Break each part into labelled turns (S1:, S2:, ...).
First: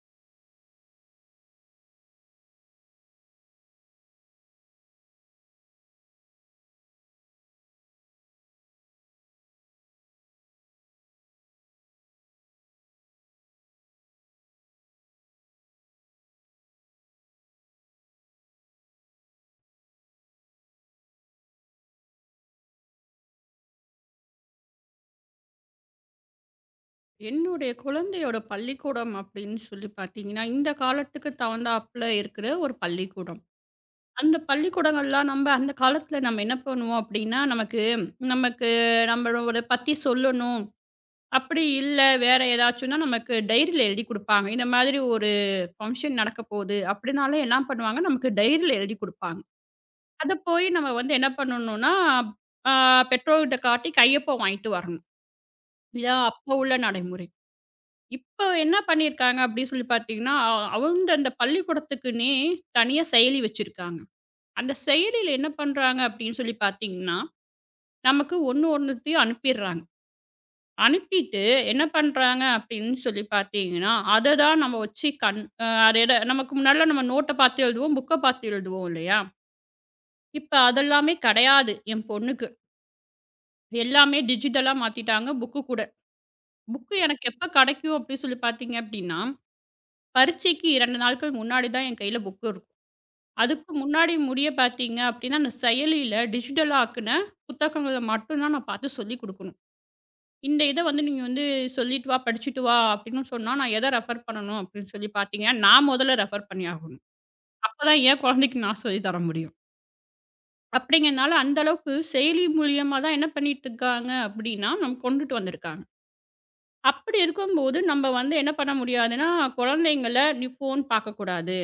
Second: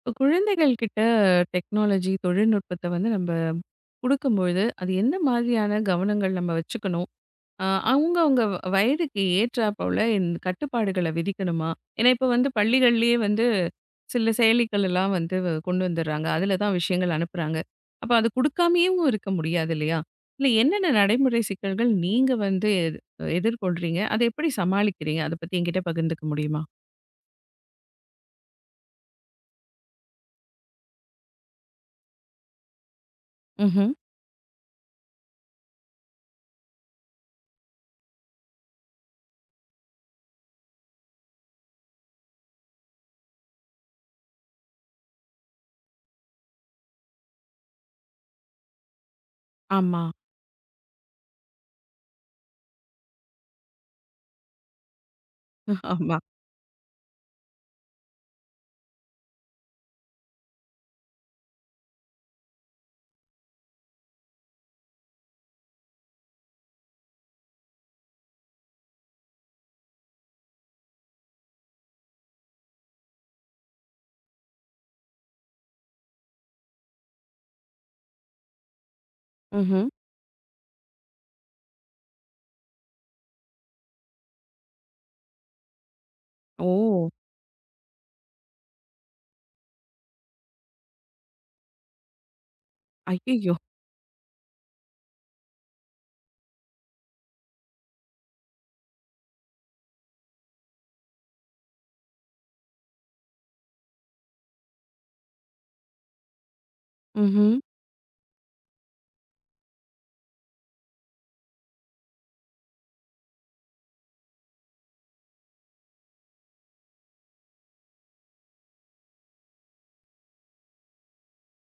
S1: இப்போ குழந்தைகள் கிட்ட டெக்னாலஜி தொழில்நுட்பத்தை வந்து நம்ம கொடுக்கும்பொழுது அது எந்த மாதிரியான கவனங்கள் நம்ம வச்சுக்கணும்? அவங்க அவங்க வயதுக்கு ஏற்றா போல இந்த கட்டுப்பாடுகளை விதிக்கணுமா? ஏன்னா இப்போ வந்து பள்ளிகள்லயே வந்து சில செயலிகள் எல்லாம் வந்து கொண்டு வந்துடுறாங்க, அதில் தான் விஷயங்கள் அனுப்புகிறாங்க. அப்போ அது கொடுக்காமயும் இருக்க முடியாது இல்லையா? இல்லை, என்னென்ன நடைமுறை சிக்கல்கள் நீங்கள் வந்து எதிர்கொள்றீங்க, அதை எப்படி சமாளிக்கிறீங்க, அதை பற்றி என்கிட்ட பகிர்ந்துக்க முடியுமா?
S2: என்னுடைய குழந்தையோட பள்ளிக்கூடம் அப்படின்னு சொல்லி பார்த்தீங்கன்னா, இந்த காலத்துக்கு தகுந்தாப்புல இருக்கிற ஒரு பள்ளிக்கூடம்.
S1: ம்.
S2: அந்த பள்ளிக்கூடங்கள்லாம் நம்ப அந்த காலத்துல நம்ம என்ன பண்ணுவோம் அப்படின்னா, நமக்கு நமக்கு நம்மளோட பத்தி சொல்லணும். அப்படி இல்ல வேற ஏதாச்சும்னா நமக்கு டைரியில எழுதி குடுப்பாங்க. இந்த மாதிரி ஒரு ஃபங்ஷன் நடக்க போகுது அப்படின்னாலே என்ன பண்ணுவாங்க, நமக்கு டைரியில எழுதி குடுப்பாங்க.
S1: ஆமா.
S2: அத போய் நம்ம வந்து என்ன பண்ணணும்னா, ஆ பெற்றோர்கிட்ட காட்டி கையொப்பம் வாங்கிட்டு வரணும். இதான்
S1: ஆமாம்.
S2: அப்போ உள்ள நடைமுறை. இப்போ என்ன பண்ணியிருக்காங்க அப்படின்னு சொல்லி பார்த்தீங்கன்னா, அவங்க அந்த பள்ளிக்கூடத்துக்குன்னே தனியா செயலி வச்சிருக்காங்க. அந்த செயலியில என்ன பண்றாங்க அப்படின்னு சொல்லி பார்த்தீங்கன்னா, நமக்கு ஒண்ணு ஒண்ணுத்தையும் அனுப்பிடுறாங்க. அனுப்பிட்டு என்ன பண்றாங்க அப்படின்னு சொல்லி பார்த்தீங்கன்னா, அத தான் நம்ம வச்சு கண் அ அது எத நமக்கு முன்னாடிலாம் நம்ம நோட்ட பார்த்து எழுதுவோம், புக்க பார்த்து எழுதுவோம் இல்லையா?
S1: ம்.
S2: இப்ப அதெல்லாமே கிடையாது என் பொண்ணுக்கு. எல்லாமே டிஜிட்டலா மாத்திட்டாங்க புக்கு கூட. புக்கு
S1: ஓ.
S2: எனக்கு எப்ப கிடைக்கும் அப்படின்னு சொல்லி பார்த்தீங்க அப்படின்னா பரீட்சைக்கு 2 நாட்கள் முன்னாடி தான் என் கையில புக் இருக்கும்.
S1: ஐயய்யோ!
S2: அதுக்கு முன்னாடி முடிய பார்த்தீங்க அப்படின்னா, அந்த செயலியில டிஜிட்டலா ஆக்குன புத்தகங்கள மட்டும் தான் நான் பார்த்து சொல்லிக் குடுக்கணும். இத வந்து நீங்க வந்து சொல்லிட்டு வா, படிச்சுட்டு வா அப்படின்னு சொன்னா, நான் எத ரெஃபர் பண்ணணும் அப்படின்னு சொல்லி பார்த்தீங்கன்னா, நான் முதல்ல ரெஃபர் பண்ணி ஆகணும்.
S1: ம்ஹ்ம்.
S2: அப்பதான் என் குழந்தைக்கு நான் சொல்லி தர முடியும். அப்படிங்கிறனால அந்த அளவுக்கு செயலி மூலியமா தான் என்ன பண்ணிட்டு இருக்காங்க அப்படின்னா, நமக்கு கொண்டுட்டு வந்திருக்காங்க. அப்படி இருக்கும்போது, நம்ம வந்து என்ன பண்ண முடியாதுன்னா, குழந்தைங்கள நீ ஃபோன் பார்க்கக்கூடாது.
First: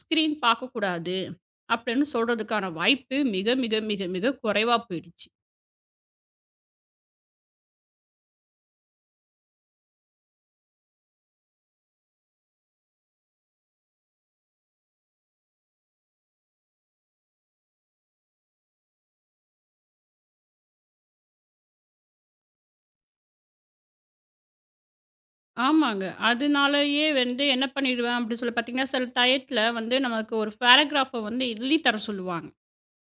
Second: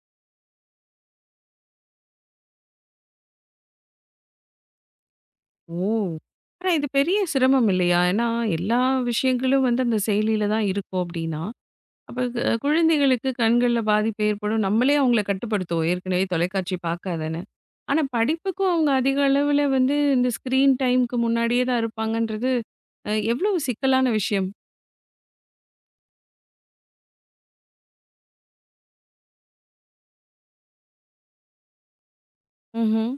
S2: ஸ்க்ரீன் பார்க்கக்கூடாது அப்படின்னு சொல்றதுக்கான வாய்ப்பு மிக, மிக, மிக, மிக குறைவா போயிடுச்சு.
S1: ஓ! ஆனா இது பெரிய சிரமம் இல்லையா? ஏன்னா எல்லா விஷயங்களும் வந்து அந்த செயலில தான் இருக்கும் அப்டின்னா, அப்ப குழந்தைகளுக்கு கண்கள்ல பாதிப்பு ஏற்படும். நம்மளே அவங்கள கட்டுப்படுத்துவோம், ஏற்கனவே தொலைக்காட்சி பார்க்காதன்னு. ஆனா படிப்புக்கும் அவங்க அதிக அளவுல வந்து இந்த ஸ்க்ரீன் டைம்க்கு முன்னாடியே தான் இருப்பாங்கன்றது, எவ்வளவு சிக்கலான விஷயம்?
S2: ஆமாங்க. அதனாலயே வந்து என்ன பண்ணிடுவேன் அப்படின்னு சொல்லி பார்த்தீங்கன்னா, சில டயத்துல வந்து நமக்கு ஒரு பேராகிராஃப வந்து எழுதி தர சொல்லுவாங்க.
S1: ம்ஹ்ம்.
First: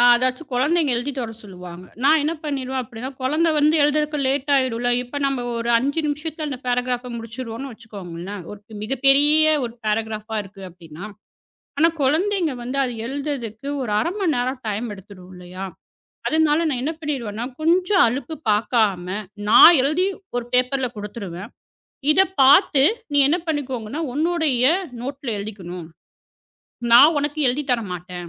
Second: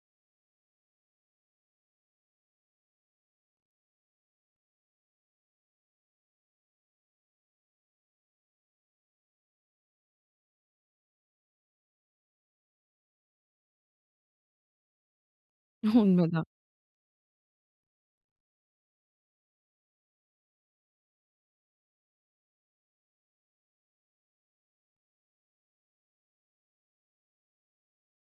S2: அதாச்சும் குழந்தைங்க எழுதிட்டு வர சொல்லுவாங்க. நான் என்ன பண்ணிடுவேன் அப்படின்னா, குழந்தை வந்து எழுதுறதுக்கு லேட் ஆயிடும்ல. இப்ப நம்ம ஒரு 5 நிமிஷத்துல அந்த பேராகிராஃப முடிச்சுருவோம்னு வச்சுக்கோங்களேன். ஒரு மிகப்பெரிய ஒரு பேராகிராஃபா இருக்கு அப்படின்னா. ஆனா குழந்தைங்க வந்து அது எழுதுறதுக்கு ஒரு 1/2 மணி நேரம் டைம் எடுத்துடும் இல்லையா?
S1: உண்மதான்.
S2: அதனால நான் என்ன பண்ணிருவேன்னா, கொஞ்சம் அலுப்பு பார்க்காம, நான் எழுதி ஒரு பேப்பர்ல குடுத்துருவேன். இத பார்த்து நீ என்ன பண்ணிக்கோங்கன்னா, உன்னுடைய நோட்ல எழுதிக்கணும். நான் உனக்கு எழுதி தர மாட்டேன்.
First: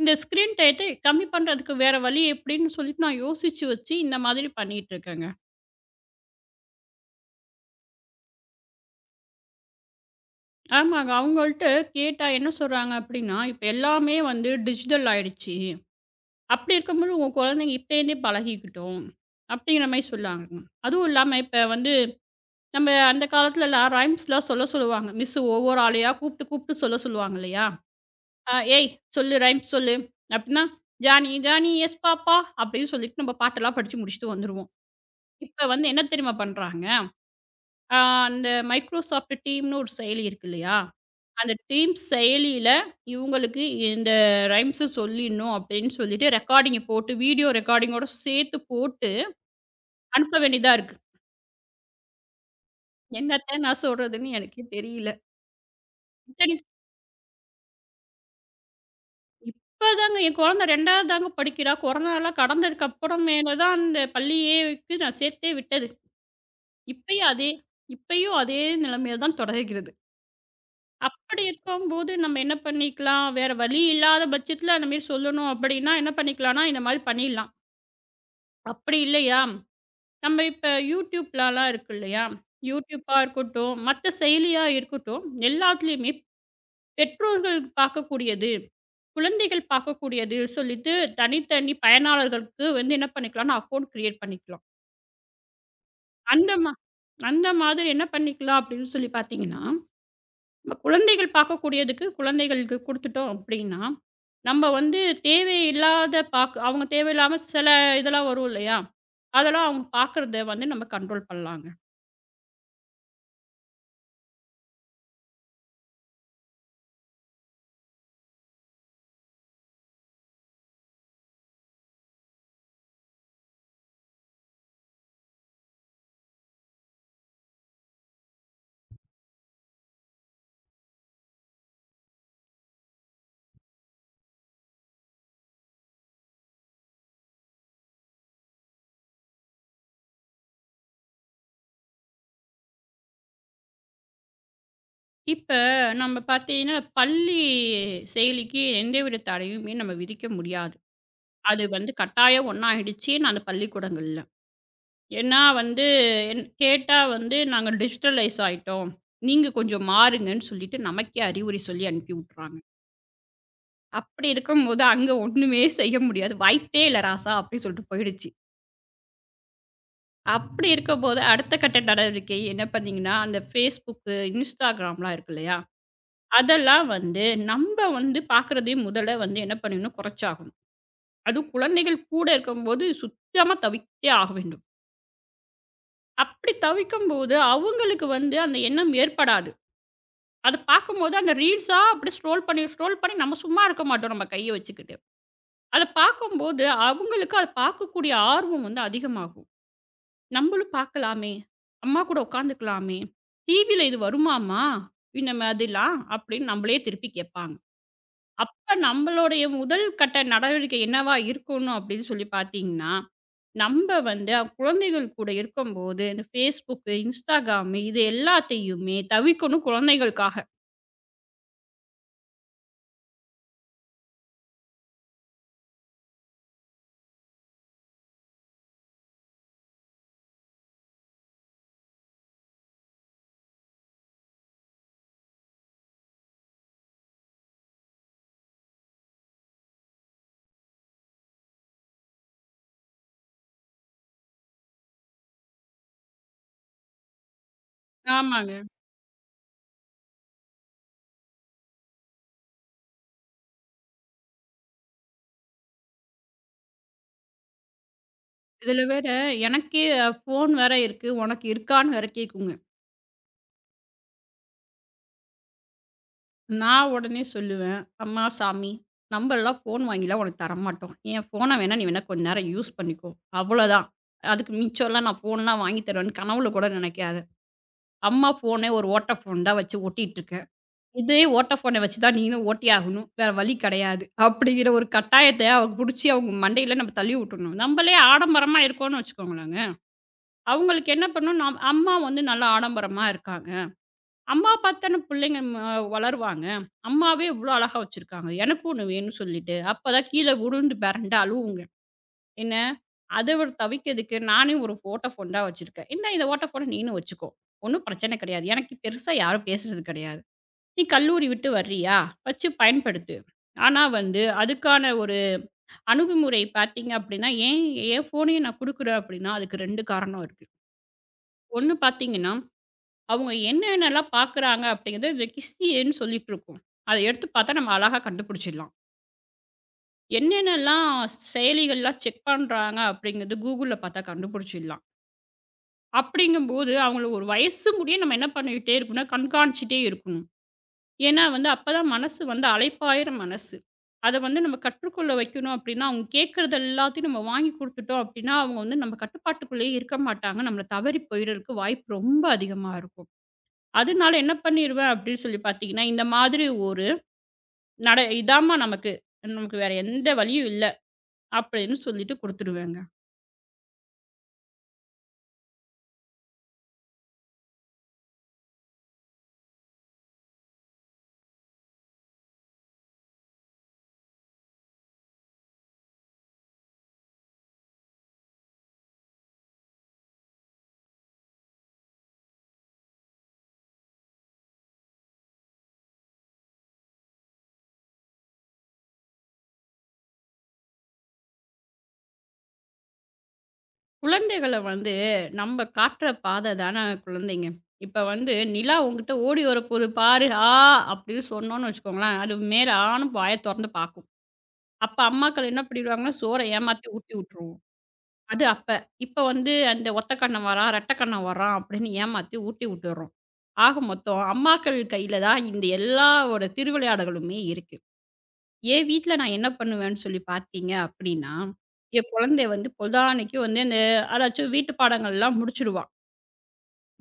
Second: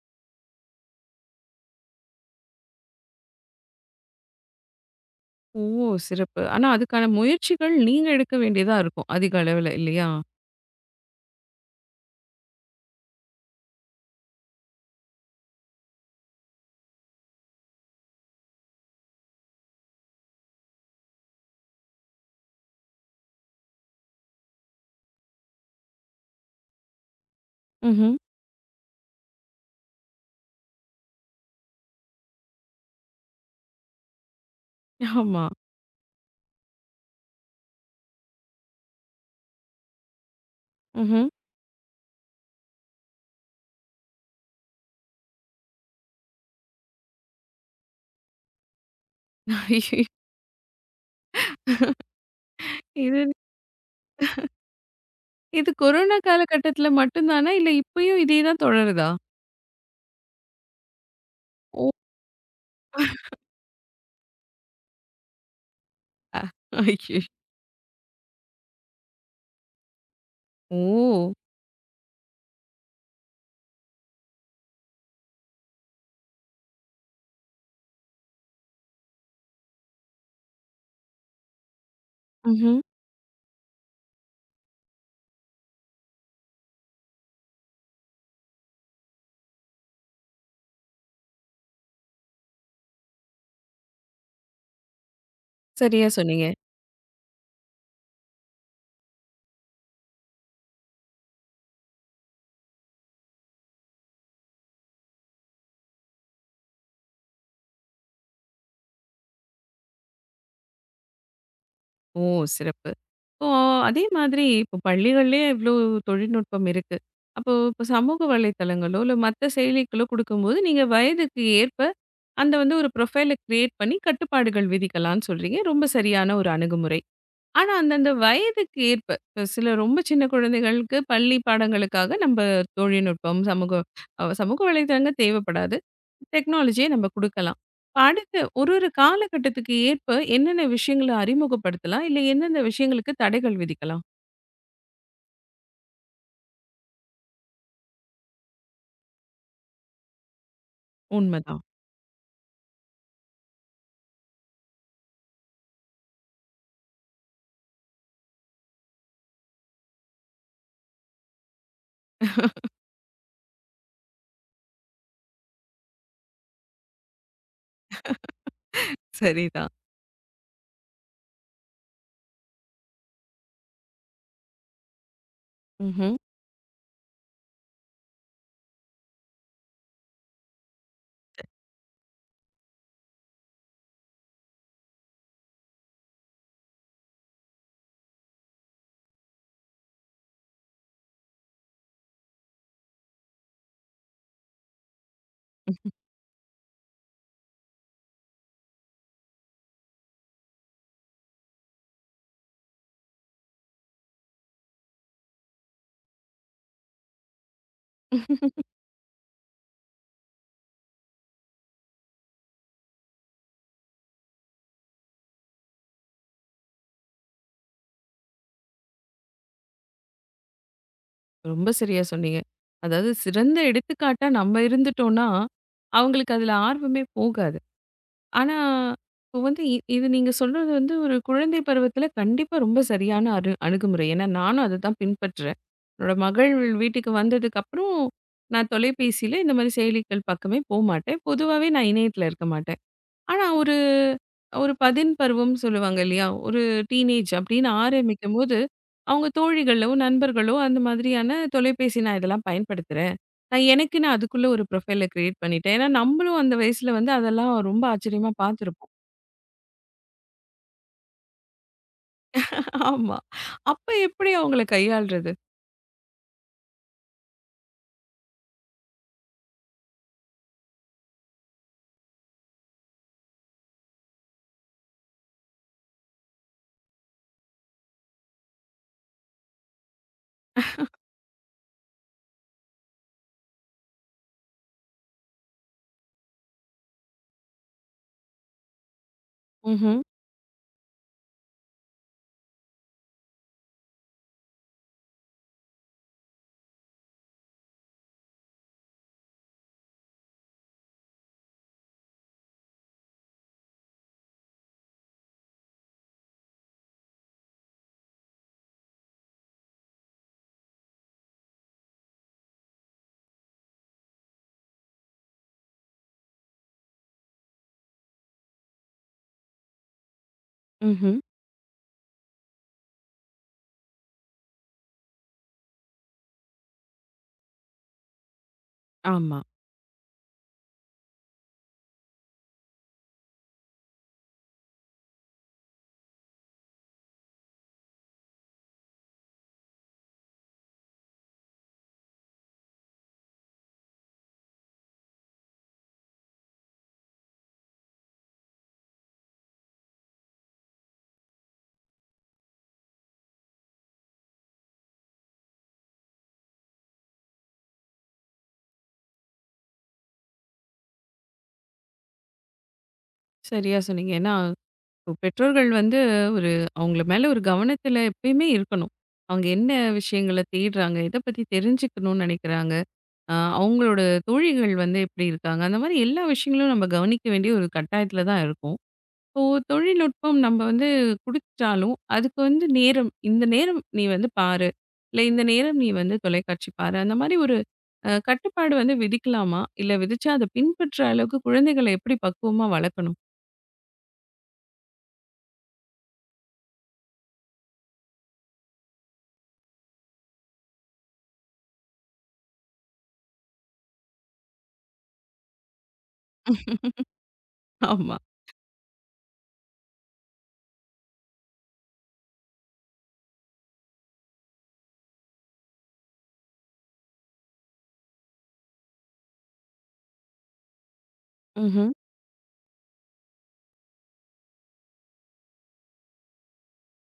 S2: இந்த ஸ்க்ரீன் டயத்த கம்மி பண்றதுக்கு வேற வழி எப்படின்னு சொல்லிட்டு நான் யோசிச்சு வச்சு இந்த மாதிரி பண்ணிட்டு இருக்கேங்க.
S1: ஓ! சிறப்பு. ஆனா அதுக்கான முயற்சிகள் நீங்க எடுக்க வேண்டியதா இருக்கும், அதிக அளவுல இல்லையா?
S2: ஆமாங்க. அவங்கள்ட்ட கேட்டா என்ன சொல்றாங்க அப்படின்னா, "இப்ப எல்லாமே வந்து டிஜிட்டல் ஆயிடுச்சு. அப்படி இருக்கும்போது உன் குழந்தைங்க இப்பலேருந்தே பழகிக்கிட்டும்." அப்படிங்கிற மாரி சொல்லாங்கங்க. அதுவும் இல்லாம இப்ப வந்து நம்ம அந்த காலத்துலலாம் ரைம்ஸ்லாம் சொல்ல சொல்லுவாங்க. மிஸ்ஸு ஒவ்வொரு ஆளையா கூப்பிட்டு, கூப்பிட்டு சொல்ல சொல்லுவாங்க இல்லையா?
S1: ம்ஹ்ம்.
S2: "ஏய் சொல்லு ரைம்ஸ் சொல்லு" அப்டின்னா, "ஜானி ஜானி எஸ் பாப்பா" அப்டின்னு சொல்லிட்டு நம்ம பாட்டெல்லாம் படிச்சு முடிச்சுட்டு வந்துருவோம்.
S1: ஆமா.
S2: இப்ப வந்து என்ன தெரியுமா பண்றாங்க? அ அந்த Microsoft டீம்னு ஒரு செயலி இருக்கு இல்லையா?
S1: ம்ஹ்ம்.
S2: அந்த டீம் செயலியில இவங்களுக்கு இந்த ரைம்ஸ சொல்லிடணும் அப்டின்னு சொல்லிட்டு ரெக்கார்டிங்க போட்டு, வீடியோ ரெக்கார்டிங்கோட சேர்த்து போட்டு அனுப்ப வேண்டியதா இருக்கு.
S1: இது
S2: என்னத்த நான் சொல்றதுன்னு எனக்கே தெரியல.
S1: இது கொரோனா
S2: இத்தனைக்கும்
S1: காலகட்டத்தில மட்டும் தானா? இல்ல இப்பயும் இதே தான் தொடருதா?
S2: இப்பதாங்க என் குழந்த 2வது தாங்க படிக்கிறா.
S1: ஓ!
S2: கொரோனாலாம் கடந்ததுக்கு அப்புறமேல தான் அந்த பள்ளியேக்கு நான் சேர்த்தே விட்டது.
S1: அ ஐயோ!
S2: இப்பயும் அதே இப்பயும் அதே நிலைமையில தான் தொடர்கிறது.
S1: ஓ!
S2: அப்படி இருக்கும்போது நம்ம என்ன பண்ணிக்கலாம், வேற வழி இல்லாத பட்சத்தில அந்த மாரி சொல்லணும் அப்படின்னா என்ன பண்ணிக்கலாம்னா, இந்த மாரி பண்ணிடலாம். அப்படி இல்லையா, நம்ம இப்ப YouTubeலலாம் இருக்கு இல்லையா,
S1: ம்ஹ்ம்.
S2: YouTubeபா இருக்கட்டும், மத்த செயலியா இருக்கட்டும் எல்லாத்துலயுமே பெற்றோர்கள் பார்க்கக்கூடியது, குழந்தைகள் பார்க்கக்கூடியது சொல்லிட்டு தனித்தனி பயனாளர்களுக்கு வந்து என்ன பண்ணிக்கலாம்னா அக்கவுண்ட் கிரியேட் பண்ணிக்கலாம்.
S1: சரியா சொன்னீங்க.
S2: அந்த மா அந்த மாதிரி என்ன பண்ணிக்கலாம் அப்படின்னு சொல்லி பார்த்தீங்கன்னா, நம்ம குழந்தைகள் பார்க்கக்கூடியதுக்கு குழந்தைகளுக்கு குடுத்துட்டோம் அப்படின்னா, நம்ம வந்து தேவையில்லாத பாக் அவங்க தேவையில்லாம சில இதெல்லாம் வரும் இல்லையா? அதெல்லாம் அவங்க பார்க்குறத வந்து நம்ம கண்ட்ரோல் பண்ணலாங்க.
S1: ஓ! சிறப்பு. இப்போ அதே மாதிரி இப்போ பள்ளிகள்லயே இவ்ளோ தொழில்நுட்பம் இருக்கு. அப்போ இப்போ சமூக வலைத்தளங்களோ, இல்ல மத்த செயலிகளோ குடுக்கும்போது, நீங்க வயதுக்கு ஏற்ப அந்த வந்து ஒரு ப்ரொஃபைல கிரியேட் பண்ணி கட்டுப்பாடுகள் விதிக்கலான்னு சொல்றீங்க. ரொம்ப சரியான ஒரு அணுகுமுறை. ஆனா, அந்தந்த வயதுக்கு ஏற்ப, இப்ப சில ரொம்ப சின்ன குழந்தைகளுக்கு பள்ளி பாடங்களுக்காக நம்ப தொழில்நுட்பம், சமூக சமூக வலைதளங்கள் தேவைப்படாது. டெக்னாலஜிய நம்ம குடுக்கலாம். அடுத்து ஒரு ஒரு காலகட்டத்துக்கு ஏற்ப என்னென்ன விஷயங்கள அறிமுகப்படுத்தலாம்? இல்ல எந்தெந்த விஷயங்களுக்கு தடைகள் விதிக்கலாம்?
S2: இப்ப நம்ம பார்த்தீங்கன்னா, பள்ளி செயலிக்கு எந்தவித தடையுமே நம்ம விதிக்க முடியாது.
S1: உண்மதான்.
S2: அது வந்து கட்டாயம் ஒண்ணாயிடுச்சு நான் பள்ளிக்கூடங்கள்ல. ஏன்னா வந்து என் கேட்டா வந்து நாங்க டிஜிட்டலைஸ் ஆயிட்டோம். நீங்க கொஞ்சம் மாறுங்கன்னு சொல்லிட்டு நமக்கே அறிவுரை சொல்லி அனுப்பி விட்டுறாங்க. அப்படி இருக்கும்போது அங்க ஒண்ணுமே செய்ய முடியாது. வாய்ப்பே இல்ல ராசா அப்படின்னு சொல்லிட்டு போயிடுச்சு.
S1: சரிதான்.
S2: அப்படி இருக்கும்போது அடுத்த கட்ட நடவடிக்கை என்ன பண்ணீங்கன்னா, அந்த Facebook, Instagramலாம் இருக்கு இல்லையா?
S1: ம்ஹ்ம்.
S2: அதெல்லாம் வந்து நம்ப வந்து பார்க்குறதையும் முதல்ல வந்து என்ன பண்ணணும் குறைச்சாகணும். அதுவும் குழந்தைகள் கூட இருக்கும்போது சுத்தமா தவிர்த்தே ஆக வேண்டும். அப்படி தவிக்கும்போது, அவங்களுக்கு வந்து அந்த எண்ணம் ஏற்படாது. அத பார்க்கும்போது அந்த ரீல்ஸா அப்படி ஸ்க்ரோல் பண்ணி ஸ்க்ரோல் பண்ணி நம்ம சும்மா இருக்க மாட்டோம் நம்ம கைய வச்சுக்கிட்டு. அத பார்க்கும்போது அவங்களுக்கு அத பார்க்கக்கூடிய ஆர்வம் வந்து அதிகமாகும். "நம்பளும் பார்க்கலாமே, அம்மா கூட உட்காந்துக்கலாமே, டிவில இது வருமாம்மா இந்த மாதிரிலாம்" அப்படின்னு நம்மளயே திருப்பி கேட்பாங்க. அப்ப நம்மளுடைய முதல் கட்ட நடவடிக்கை என்னவா இருக்கணும் அப்படின்னு சொல்லி பார்த்தீங்கன்னா, நம்ப வந்து குழந்தைகள் கூட இருக்கும்போது, இந்த Facebook, Instagram இது எல்லாத்தையுமே தவிர்க்கணும் குழந்தைகளுக்காக.
S1: ரொம்ப சரியா சொன்னீங்க. அதாவது சிறந்த எடுத்துக்காட்டா நம்ம இருந்துட்டோம்னா, அவங்களுக்கு அதுல ஆர்வமே போகாது. ஆனா, இப்போ வந்து இது நீங்க சொல்றது வந்து ஒரு குழந்தை பருவத்தில கண்டிப்பா ரொம்ப சரியான அணுகுமுறை. ஏன்னா, நானும் அததான் பின்பற்றுறேன். என்னோட மகள் வீட்டுக்கு வந்ததுக்கப்புறம் நான் தொலைபேசியில இந்த மாரி செயலிகள் பக்கமே போமாட்டேன். பொதுவாவே நான் இணையத்தில இருக்க மாட்டேன். ஆனா, ஒரு ஒரு பதின் பருவம்னு சொல்லுவாங்க இல்லையா? ஒரு டீனேஜ் அப்படின்னு
S2: ஆமாங்க.
S1: ஆரம்பிக்கும்போது, அவங்க தோழிகளோ, நண்பர்களோ அந்த மாதிரியான தொலைபேசி, நான் இதெல்லாம் பயன்படுத்துறேன். நான் எனக்குன்னு அதுக்குள்ள ஒரு ப்ரொஃபைல கிரியேட் பண்ணிட்டேன். ஏன்னா, நம்மளும் அந்த வயசுல வந்து அதெல்லாம் ரொம்ப ஆச்சரியமா
S2: இதில
S1: பார்த்துருப்போம்.
S2: வேற எனக்கே ஃபோன் வேற இருக்கு. உனக்கு இருக்கான்னு வேற கேட்குங்க.
S1: ஆமா. அப்ப எப்படி அவங்கள கையாள்றது?
S2: நான் உடனே சொல்லுவேன், "அம்மா சாமி, நம்பலாம் ஃபோன் வாங்கிலாம் உனக்கு தரமாட்டோம். என் ஃபோன வேணா நீ வேணா கொஞ்ச நேரம் யூஸ் பண்ணிக்கோ. அவ்வளோதான். அதுக்கு மிச்சம்லாம் நான் ஃபோன்லாம் வாங்கி தருவேன்னு கனவுல கூட நினைக்காத. அம்மா ஃபோனே ஒரு ஓட்ட ஃபோன் தான் வச்சு ஓட்டிட்டு இருக்க." இதே வோடாஃபோன வச்சு தான் நீங்களும் ஓட்டியே ஆகணும். வேற வழி கிடையாது. அப்படிங்கிற ஒரு கட்டாயத்த அவங்க புடிச்சு அவங்க மண்டையில நம்ம தள்ளி விட்டுடணும். நம்மளே ஆடம்பரமா இருக்கோம்னு வச்சுக்கோங்களேங்க.
S1: ம்ஹ்ம்.
S2: அவங்களுக்கு என்ன பண்ணணும், நம் அம்மா வந்து நல்லா ஆடம்பரமா இருக்காங்க. அம்மா பார்த்தான பிள்ளைங்க வளருவாங்க. அம்மாவே இவ்வளோ அழகா வச்சுருக்காங்க. எனக்கும் ஒண்ணு வேணும்னு சொல்லிட்டு, அப்பதான் கீழ விழுந்து பெரண்டு அழுவுங்க. என்ன, அத ஒரு தவிக்கிறதுக்கு நானே ஒரு வோடாஃபோன் தான் வச்சுருக்கேன். இந்தா இந்த வோடாஃபோன நீனும் வச்சுக்கோ. ஒண்ணும் பிரச்சனை கிடையாது. எனக்கு பெருசா யாரும் பேசுறது கிடையாது. நீ கல்லூரி விட்டு வர்றியா? வச்சு பயன்படுத்து. ஆனா வந்து, அதுக்கான ஒரு அணுகுமுறை பார்த்தீங்க அப்படின்னா, ஏன் என் ஃபோனையும் நான் குடுக்குறேன் அப்படின்னா, அதுக்கு 2 காரணம் இருக்கு.
S1: ம்ஹ்ம்.
S2: ஒண்ணு பார்த்தீங்கன்னா, அவங்க என்னென்னலாம் பார்க்குறாங்க அப்படிங்கிறது ரெகிஸ்ட்ரின்னு சொல்லிட்டு இருக்கும். அத எடுத்து பார்த்தா நம்ம அழகா கண்டுபிடிச்சிடலாம்.
S1: ஆமா.
S2: என்னென்னலாம் செயலிகள்லாம் செக் பண்றாங்க அப்படிங்கிறது Googleல பார்த்தா கண்டுபிடிச்சிடலாம். அப்படிங்கும்போது, அவங்கள ஒரு வயசு முடிய நம்ம என்ன பண்ணிக்கிட்டே இருக்கணும்னா, கண்காணிச்சுட்டே இருக்கணும். ஏன்னா வந்து அப்பதான் மனசு வந்து அலைப்பாயிர மனசு. அத வந்து நம்ம கற்றுக்கொள்ள வைக்கணும் அப்படின்னா, அவங்க கேட்கறது எல்லாத்தையும் நம்ம வாங்கி குடுத்துட்டோம் அப்படின்னா, அவங்க வந்து நம்ம கட்டுப்பாட்டுக்குள்ளேயே இருக்க மாட்டாங்க. நம்மள தவறி போயிறதுக்கு வாய்ப்பு ரொம்ப அதிகமா இருக்கும். அதனால என்ன பண்ணிருவேன் அப்படின்னு சொல்லி பார்த்தீங்கன்னா, இந்த மாதிரி ஒரு நட இதாம்மா நமக்கு, நமக்கு வேற எந்த வழியும் இல்ல அப்படின்னு சொல்லிட்டு குடுத்துருவேங்க.
S1: சரியா சொன்னீங்க. ஏன்னா, இப்போ பெற்றோர்கள் வந்து ஒரு அவங்கள மேல ஒரு கவனத்துல எப்பயுமே இருக்கணும். அவங்க என்ன விஷயங்கள தேடுறாங்க? எத பத்தி தெரிஞ்சுக்கணும்னு நெனைக்கிறாங்க? அவங்களோட தோழிகள் வந்து எப்படி இருக்காங்க? அந்த மாரி எல்லா விஷயங்களும் நம்ம கவனிக்க வேண்டிய ஒரு கட்டாயத்தில தான் இருக்கோம். இப்போ தொழில்நுட்பம் நம்ம வந்து குடுத்துட்டாலும், அதுக்கு வந்து நேரம், இந்த நேரம் நீ வந்து பாரு. இல்ல இந்த நேரம் நீ வந்து தொலைக்காட்சி பாரு. அந்த மாரி ஒரு கட்டுப்பாடு வந்து விதிக்கலாமா? இல்ல விதிச்சா அத பின்பற்ற அளவுக்கு குழந்தைகள எப்படி பக்குவமா வளர்க்கணும்?
S2: குழந்தைகள வந்து நம்ம காட்டுற பாதை தானே குழந்தைங்க. இப்ப வந்து நிலா உன்கிட்ட ஓடி வரப்போது பாரு, அப்படின்னு சொன்னோம்னு வச்சுக்கோங்களேன், அது மேல ஆன்னு வாய தொறந்து பாக்கும். அப்ப அம்மாக்கள் என்ன பண்ணிடுவாங்கன்னா, சோற ஏமாத்தி ஊட்டி விட்டுருவோம்.
S1: ஆமா.
S2: அது அப்ப. இப்ப வந்து அந்த ஒத்த கண்ணன் வரான், ரெட்டை கண்ணன் வரான் அப்படின்னு ஏமாத்தி ஊட்டி விட்டுர்றோம். ஆக மொத்தம் அம்மாக்கள் கையில தான் இந்த எல்லாவோட திருவிளையாடலுமே இருக்கு. என் வீட்ல நான் என்ன பண்ணுவேன்னு சொல்லி பார்த்தீங்க அப்படின்னா,
S1: ம்ஹ்ம்.
S2: என் குழந்தை வந்து பொழுதானைக்கு வந்து இந்த அதாச்சும் வீட்டு பாடங்கள்லாம் முடிச்சுடுவா.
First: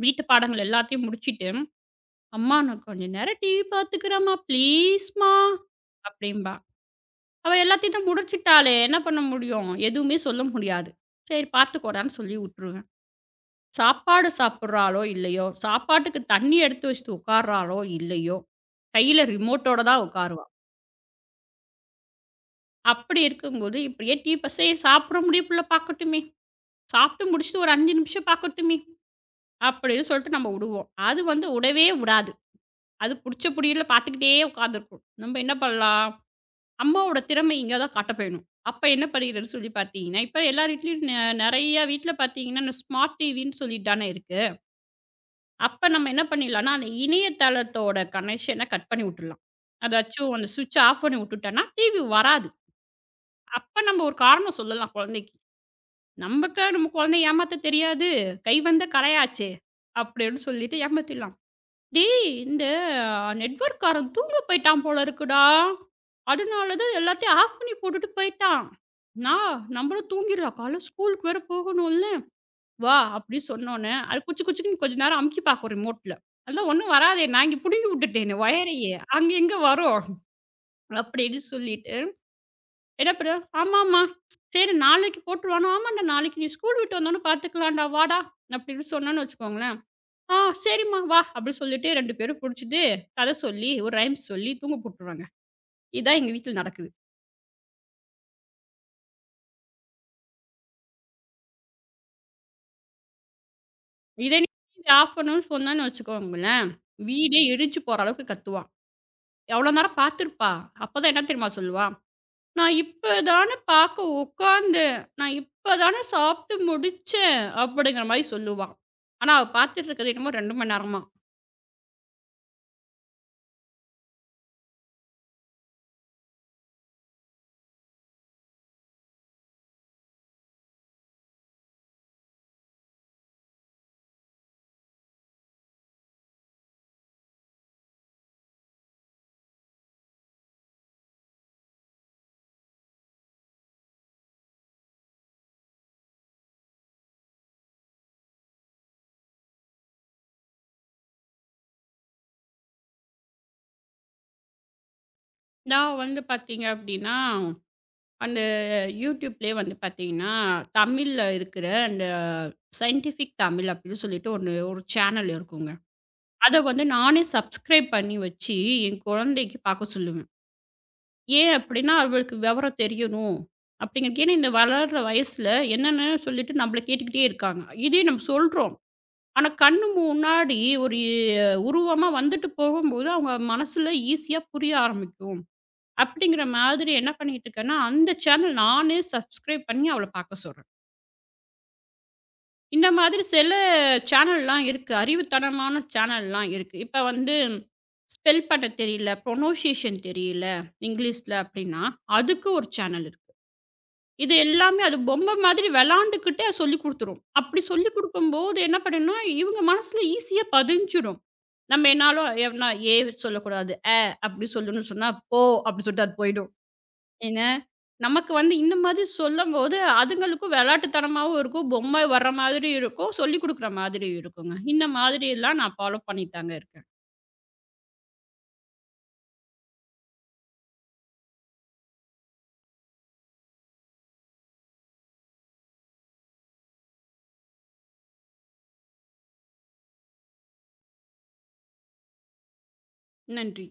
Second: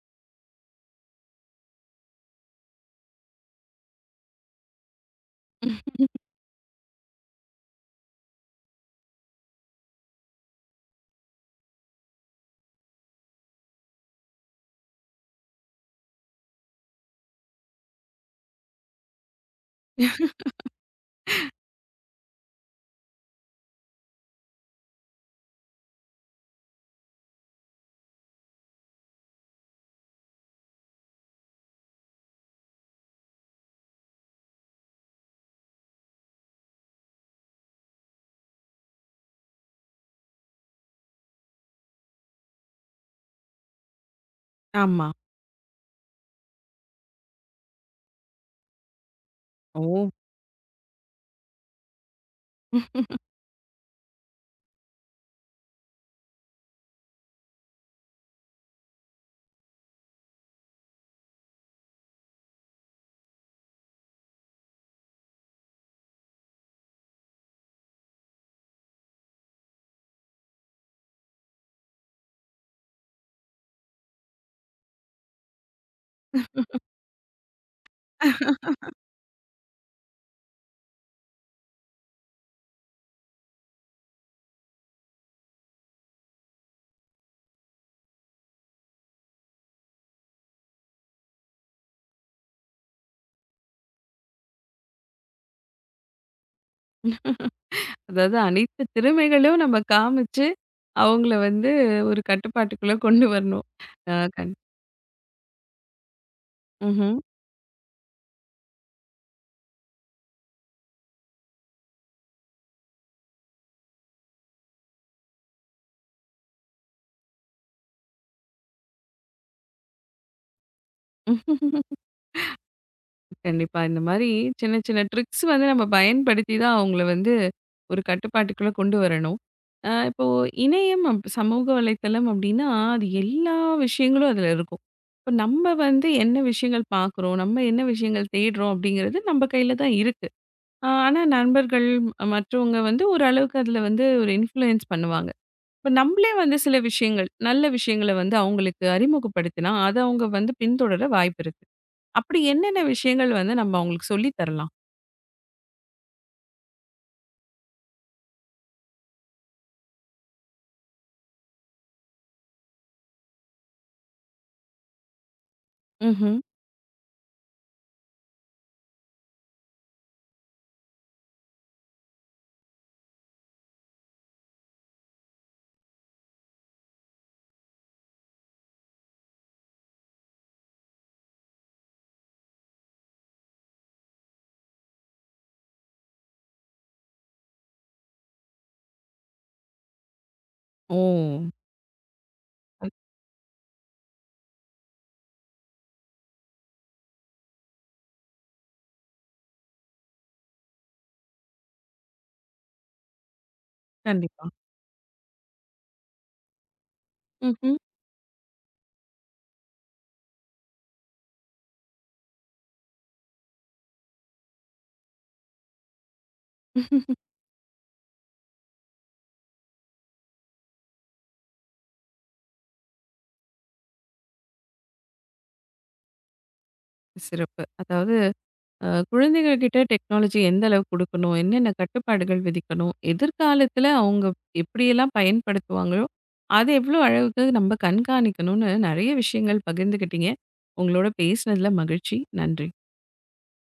S2: வீட்டு பாடங்கள் எல்லாத்தையும் முடிச்சுட்டு, "அம்மா நான் கொஞ்ச நேரம் டிவி பார்த்துக்கிறேம்மா, ப்ளீஸ்மா"
S1: ம்.
S2: அப்படிம்பா. அவ எல்லாத்தையும் தான் முடிச்சுட்டாளே, என்ன பண்ண முடியும்? எதுவுமே சொல்ல முடியாது. சரி பார்த்துக்கோடான்னு சொல்லி விட்டுருவேன். சாப்பாடு சாப்பிட்றாளோ இல்லையோ, சாப்பாட்டுக்கு தண்ணி எடுத்து வச்சுட்டு உட்கார்றாளோ இல்லையோ, கையில ரிமோட்டோட தான் உட்காருவா. அப்படி இருக்கும்போது, இப்படியே டிவி ப "சரி சாப்பிட முடிய புள்ள பார்க்கட்டுமே" சாப்பிட்டு முடிச்சுட்டு ஒரு 5 நிமிஷம் பார்க்கட்டுமே, அப்படின்னு சொல்லிட்டு நம்ம உடுவோம். அது வந்து உடவே உடாது. அது புடிச்ச புடியல பார்த்துக்கிட்டே உட்காந்துருக்கும். நம்ம என்ன பண்ணலாம்? அம்மாவோட திறமை இங்க தான் காட்டப்படணும். அப்ப என்ன பண்ணிக்கிறதுன்னு சொல்லி பார்த்தீங்கன்னா, இப்ப எல்லார் வீட்லயும் நெறைய வீட்ல பார்த்தீங்கன்னா, இந்த ஸ்மார்ட் டிவின்னு சொல்லிட்டு தானே இருக்கு.
S1: ஆமா.
S2: அப்ப நம்ம என்ன பண்ணிடலாம்னா, அந்த இணையதளத்தோட கனெக்ஷன கட் பண்ணி விட்டுறலாம்.
S1: ஓ!
S2: அதாச்சும் அந்த ஸ்விட்ச் ஆஃப் பண்ணி விட்டுட்டோம்னா, டிவி வராது. அப்ப நம்ம ஒரு காரணம் சொல்லலாம் குழந்தைக்கு. நமக்கா நம்ம குழந்தைய ஏமாத்த தெரியாது. கை வந்த கலையாச்சே! அப்படின்னு சொல்லிட்டு ஏமாத்திடலாம். "டேய்! இந்த நெட்வொர்க்காரன் தூங்க போயிட்டான் போல இருக்குடா. அதனால தான் எல்லாத்தையும் ஆஃப் பண்ணி போட்டுட்டு போயிட்டான். நா நம்மளும் தூங்கிடலாம். காலைல ஸ்கூலுக்கு வேற போகணும்ல. வா" அப்படி சொன்னோனே, அது குச்சு குச்சுக்குன்னு கொஞ்ச நேரம் அமுக்கி பார்க்கும் ரிமோட்ல. அதெல்லாம் ஒண்ணும் வராதே! நான் இங்க புடுங்கி விட்டுட்டேனே ஒயரையே. அங்க எங்க வரும்? அப்படின்னு சொல்லிட்டு என்ன பண்ண? "ஆமாம்மா. சரி நாளைக்கு போட்டுருவான்னா, ஆமாண்டா நாளைக்கு நீ ஸ்கூல் விட்டு வந்தோன்னே பார்த்துக்கலாம்டா வாடா" அப்படின்னு சொன்னோன்னு வச்சுக்கோங்களேன், "ஆ "சரிம்மா வா" அப்படி சொல்லிட்டு 2 பேரும் புடிச்சுட்டு, கதை சொல்லி, ஒரு ரைம்ஸ் சொல்லி தூங்க போட்டுருவாங்க. இதான் எங்க வீட்ல நடக்குது.
S1: அதாவது அனைத்து திறமைகளும் நம்ம காமிச்சு, அவங்கள வந்து ஒரு கட்டுப்பாட்டுக்குள்ள கொண்டு வரணும். அ
S2: இதே நீ
S1: கண்
S2: டிவி ஆஃப் பண்ணணும்னு சொன்னேன்னு வச்சுக்கோங்களேன்,
S1: ம்ஹ்ம்.
S2: வீடே எரிஞ்சு போற அளவுக்கு கத்துவா. எவ்வளோ நேரம் பார்த்துருப்பா? அப்பதான் என்ன தெரியுமா சொல்லுவா? "நான் இப்பதானே பார்க்க உட்காந்தேன். நான் இப்பதானே சாப்பிட்டு முடிச்சேன்" அப்படிங்கிற மாரி சொல்லுவா. ஆனா அவ பார்த்துட்டு இருக்கிறது என்னமோ 2 மணி நேரமா.
S1: கண்டிப்பா. இந்த மாரி சின்ன சின்ன ட்ரிக்ஸ் வந்து நம்ம பயன்படுத்தி தான் அவங்கள வந்து ஒரு கட்டுப்பாட்டுக்குள்ள கொண்டு வரணும். இப்போ இணையம், சமூக வலைத்தளம் அப்டின்னா, அது எல்லா விஷயங்களும் அதுல இருக்கும். இப்ப நம்ம வந்து என்ன விஷயங்கள் பார்க்குறோம், நம்ம என்ன விஷயங்கள் தேடுறோம் அப்படிங்கிறது நம்ம கையில தான் இருக்கு. ஆனா நண்பர்கள், மற்றவங்க வந்து ஓரளவுக்கு அதுல வந்து ஒரு இன்ஃப்ளூயன்ஸ் பண்ணுவாங்க. இப்ப நம்மளே வந்து சில விஷயங்கள், நல்ல விஷயங்கள வந்து அவங்களுக்கு அறிமுகப்படுத்தினா, அத அவங்க வந்து பின்தொடர வாய்ப்பு இருக்கு. அப்படி என்னென்ன விஷயங்கள் வந்து நம்ம அவங்களுக்கு சொல்லி தரலாம்?
S2: நான் வந்து பார்த்தீங்க அப்டின்னா, அந்த யூடியூப்லயே வந்து பார்த்தீங்கன்னா, தமிழ்ல இருக்கிற அந்த சயின்டிஃபிக் தமிழ் அப்டின்னு சொல்லிட்டு ஒண்ணு ஒரு சேனல் இருக்குங்க.
S1: ம்ஹ்ம்.
S2: அத வந்து நானே சப்ஸ்கிரைப் பண்ணி வச்சு, என் குழந்தைக்கு பார்க்க சொல்லுவேன். ஏன் அப்டின்னா, அவளுக்கு விவரம் தெரியணும் அப்டிங்கிறதுக்கு. ஏன்னா இந்த வளர்ற வயசுல என்னென்ன சொல்லிட்டு நம்மள கேட்டுக்கிட்டே இருக்காங்க. இதே நம்ம சொல்றோம். ஆனா கண்ணு முன்னாடி ஒரு உருவமா வந்துட்டு போகும்போது, அவங்க மனசுல ஈஸியா புரிய ஆரம்பிக்கும். அப்படிங்கிற மாதிரி என்ன பண்ணிட்டு இருக்கேன்னா, அந்த சேனல் நானே சப்ஸ்கிரைப் பண்ணி அவள பார்க்க சொல்றேன்.
S1: ஓ!
S2: இந்த மாதிரி சில சேனல்லாம் இருக்கு. அறிவுத்தனமான சேனல்லாம் இருக்கு. இப்ப வந்து ஸ்பெல் பண்ண தெரியல, ப்ரொனவுன்சியேஷன் தெரியல இங்கிலீஷ்ல அப்படின்னா, அதுக்கு ஒரு சேனல் இருக்கு. இது
S1: கண்டிப்பா.
S2: எல்லாமே அது பொம்மை மாதிரி விளாண்டுக்கிட்டே சொல்லிக் குடுத்துரும். அப்படி
S1: ம்ஹ்ம்.
S2: சொல்லிக் குடுக்கும்போது என்ன பண்ணும்னா, இவங்க மனசுல ஈஸியா பதிஞ்சிடும். நம்ம என்னாலும் எவனா ஏ சொல்லக்கூடாது, அப்படி சொல்லணும்னு சொன்னா, போ அப்படி சொல்லிட்டு அது போயிடும். ஏங்க, நமக்கு வந்து இந்த மாதிரி சொல்லும்போது, அதுங்களுக்கும் விளையாட்டுத்தனமாவும் இருக்கும். பொம்மை வர்ற மாதிரி இருக்கும். சொல்லிக் குடுக்குற மாதிரியும் இருக்குங்க. இந்த மாதிரியெல்லாம் நான் ஃபாலோ பண்ணிட்டு தாங்க இருக்கேன்.
S1: சிறப்பு. அதாவது குழந்தைகள் கிட்ட டெக்னாலஜி எந்த அளவுக்கு குடுக்கணும்? என்னென்ன கட்டுப்பாடுகள் விதிக்கணும்? எதிர்காலத்தில அவங்க எப்படியெல்லாம் பயன்படுத்துவாங்களோ, அது எவ்வளோ அளவுக்கு நம்ம கண்காணிக்கணும்னு நெறைய விஷயங்கள் பகிர்ந்துக்கிட்டீங்க. உங்களோட பேசினதில மகிழ்ச்சி. நன்றி.
S2: நன்றி.